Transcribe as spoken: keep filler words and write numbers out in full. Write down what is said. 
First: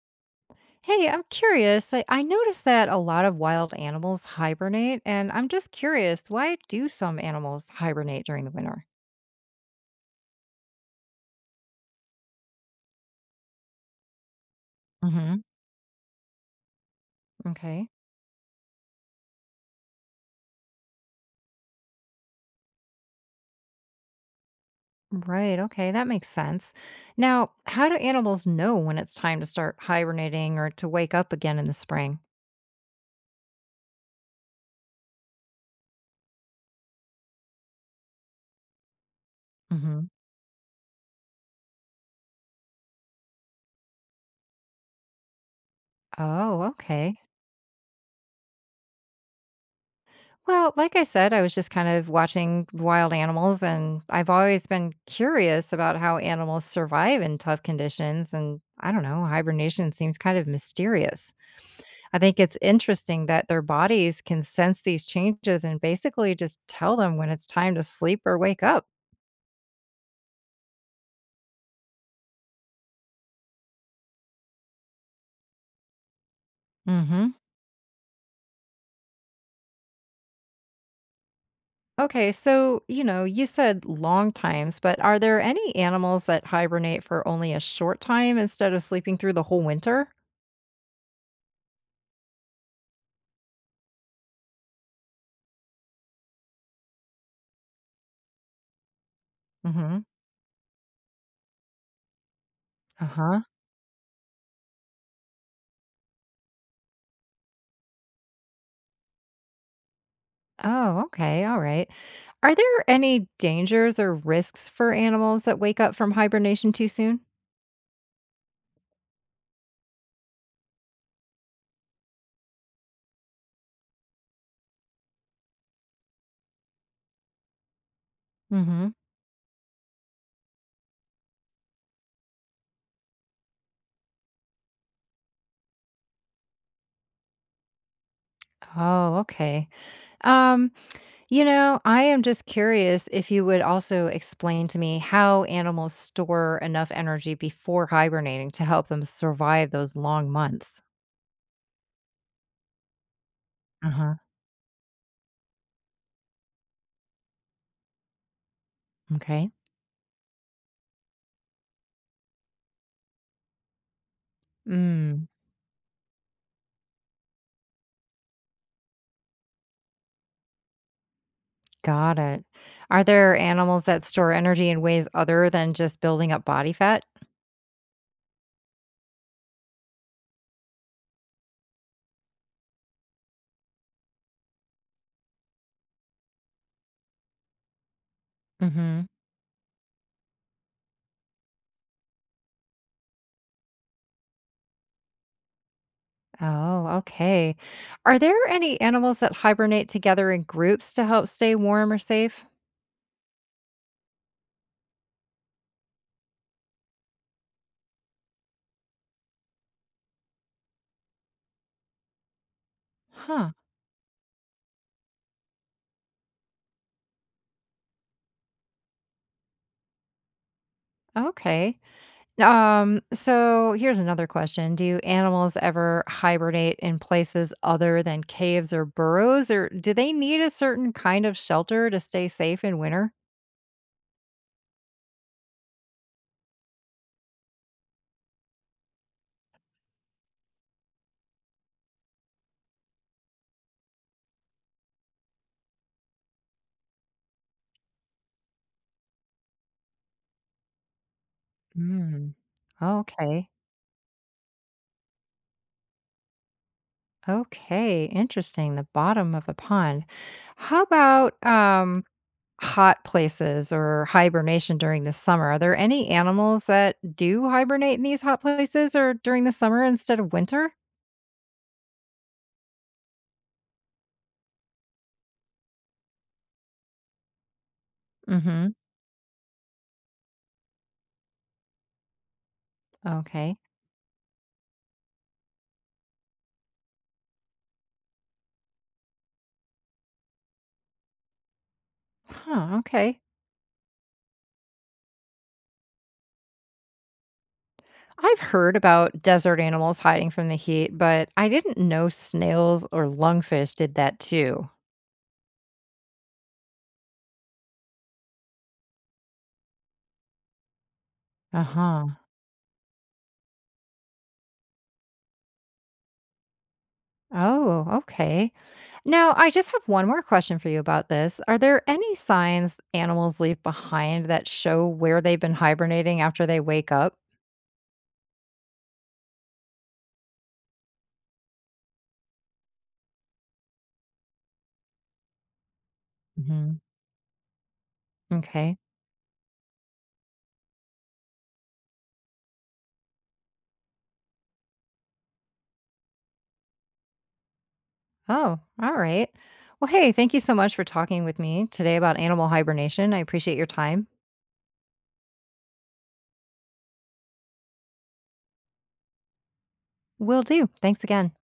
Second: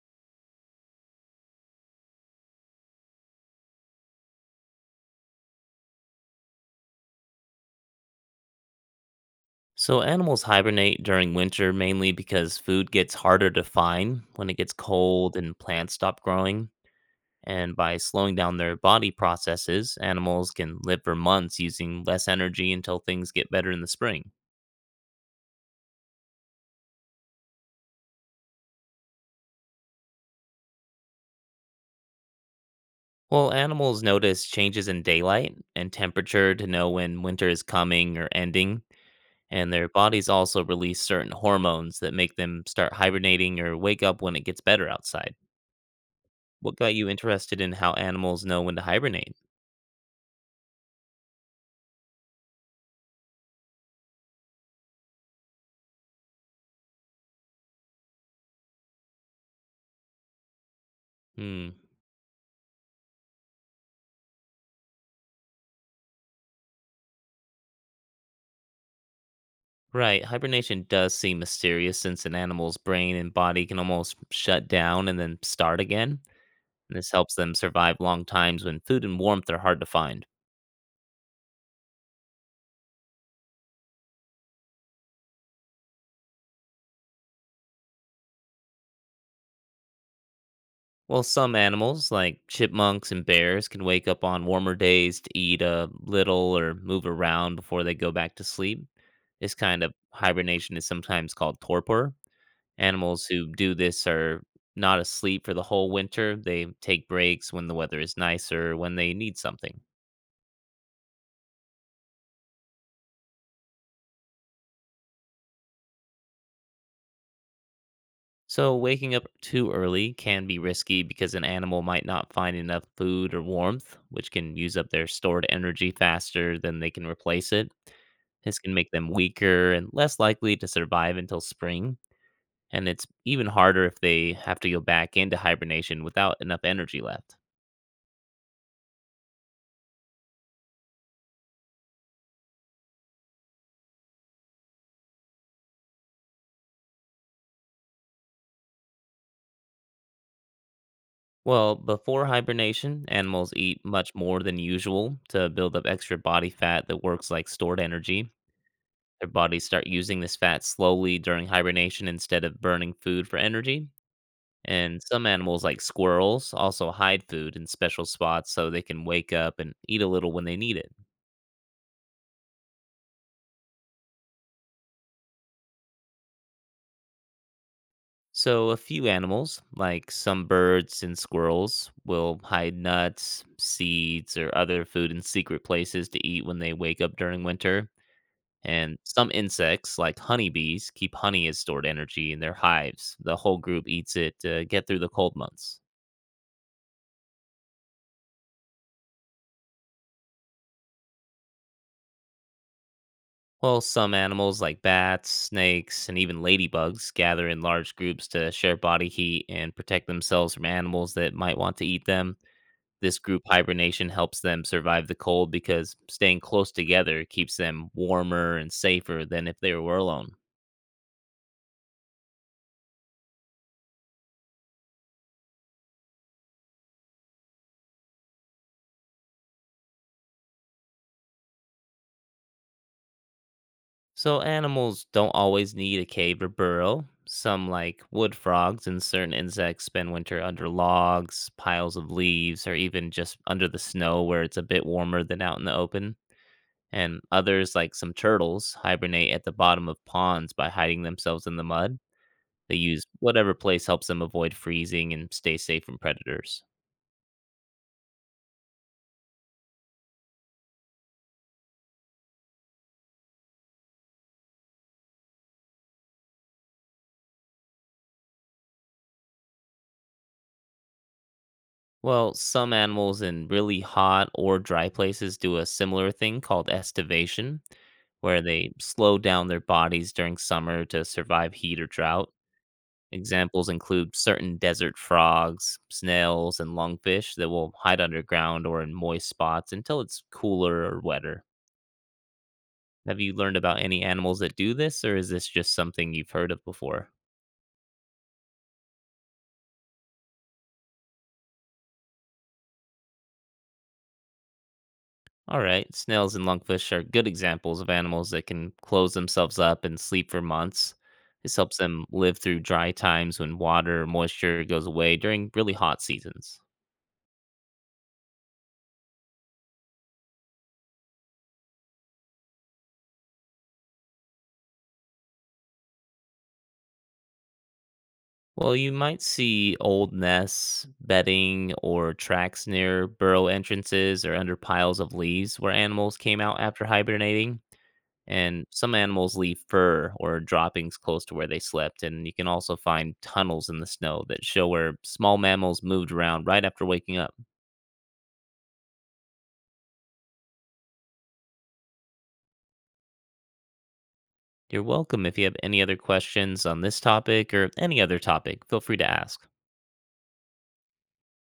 Hey, I'm curious. I, I noticed that a lot of wild animals hibernate, and I'm just curious, why do some animals hibernate during the winter? So, animals hibernate during winter mainly because food gets harder to find when it gets Hmm. cold and plants stop growing. And Okay. by slowing down their body processes, animals can live for months using less energy until things get better in the spring. Right. Okay. That makes sense. Now, how do animals know when it's time to start hibernating or to wake up again in the spring? Well, animals notice changes in daylight and temperature to know when winter is coming or ending, and their Hmm. bodies also release certain hormones that make them start hibernating or wake up when it gets better outside. Oh, What got you okay. interested in how animals know when to hibernate? Well, like I said, I was just kind of watching wild animals, and I've always been curious about how animals survive in tough conditions. And I don't know, hibernation seems kind of mysterious. Hmm. I think it's interesting that their bodies can sense these changes and basically just tell them when it's time to sleep or wake up. Right. Hibernation does seem mysterious since an animal's brain and body can almost shut down and then start again. And this Hmm. helps them survive long times when food and warmth are hard to find. Okay, so, you know, you said long times, but are there any animals that hibernate for only a short time instead of sleeping through the whole winter? While some animals, like chipmunks and bears, can wake up on warmer days to eat a little or move around before they go back to sleep. This kind of Hmm. hibernation is sometimes called torpor. Animals Uh-huh. who do this are not asleep for the whole winter. They take breaks when the weather is nicer, when they need something. Oh, okay. All right. Are there any dangers or risks for animals that wake up from hibernation too soon? So, waking up too early can be risky because an animal might not find enough food or warmth, which can use up their stored energy faster than they can replace it. This can make Hmm. them weaker and less likely to survive until spring, and it's even harder if they have to go back into hibernation without enough energy left. Oh, okay. Um. You know, I am just curious if you would also explain to me how animals store enough energy before hibernating to help them survive those long months. Well, before hibernation, animals eat Uh much huh. more than usual to build up extra body fat that works like stored energy. Their Okay. bodies start using this fat slowly during hibernation instead of burning food for energy. And some Mm, animals, like squirrels, also hide food in special spots so they can wake up and eat a little when they need it. got it. Are there animals that store energy in ways other than just building up body fat? So, a few animals, like some birds and squirrels, will hide nuts, seeds, or other food in secret places to eat when they wake up during winter. And Mm-hmm. some insects, like honeybees, keep honey as stored energy in their hives. The whole group eats it to get through the cold months. Oh, okay. Are there any animals that hibernate together in groups to help stay warm or safe? Well, some animals like bats, snakes, and even ladybugs gather in large groups to share body heat and protect themselves from animals that might want to eat them. This group Huh. hibernation helps them survive the cold because staying close together keeps them warmer and safer than if they were alone. Okay. Um, so here's another question. Do animals ever hibernate in places other than caves or burrows, or do they need a certain kind of shelter to stay safe in winter? So, animals don't always need a cave or burrow. Some, like wood frogs and certain insects, spend winter under logs, piles of leaves, or even just under the snow where it's a bit warmer than out in the open. And others, like some turtles, hibernate at the bottom of ponds by hiding themselves in the mud. Mm. They use Okay. whatever place helps them avoid freezing and stay safe from predators. Okay. Interesting. The bottom of a pond. How about um hot places or hibernation during the summer? Are there any animals that do hibernate in these hot places or during the summer instead of winter? Well, some animals in really hot or dry places do a similar thing called estivation, where they Mm-hmm. slow down their bodies during summer to survive heat or drought. Okay. Examples include certain desert frogs, snails, and lungfish that will hide underground or in moist spots until it's cooler or wetter. Huh. Have Okay. you learned about any animals that do this, or is this just something you've heard of before? I've heard about desert animals hiding from the heat, but I didn't know snails or lungfish did that too. All right, snails and lungfish are good examples of animals that can close themselves up and sleep for months. This Uh helps them huh. live through dry times when water or moisture goes away during really hot seasons. Oh, okay. Now, I just have one more question for you about this. Are there any signs animals leave behind that show where they've been hibernating after they wake up? Well, you might see old nests, bedding, or tracks near burrow entrances or under piles of leaves where animals came out Hmm. after hibernating. And Okay. some animals leave fur or droppings close to where they slept, and you can also find tunnels in the snow that show where small mammals moved around right after waking up. Oh, all right. Well, hey, thank you so much for talking with me today about animal hibernation. I appreciate your time. You're welcome. If you have any other questions on this topic or any other topic, feel free to ask. Will do. Thanks again.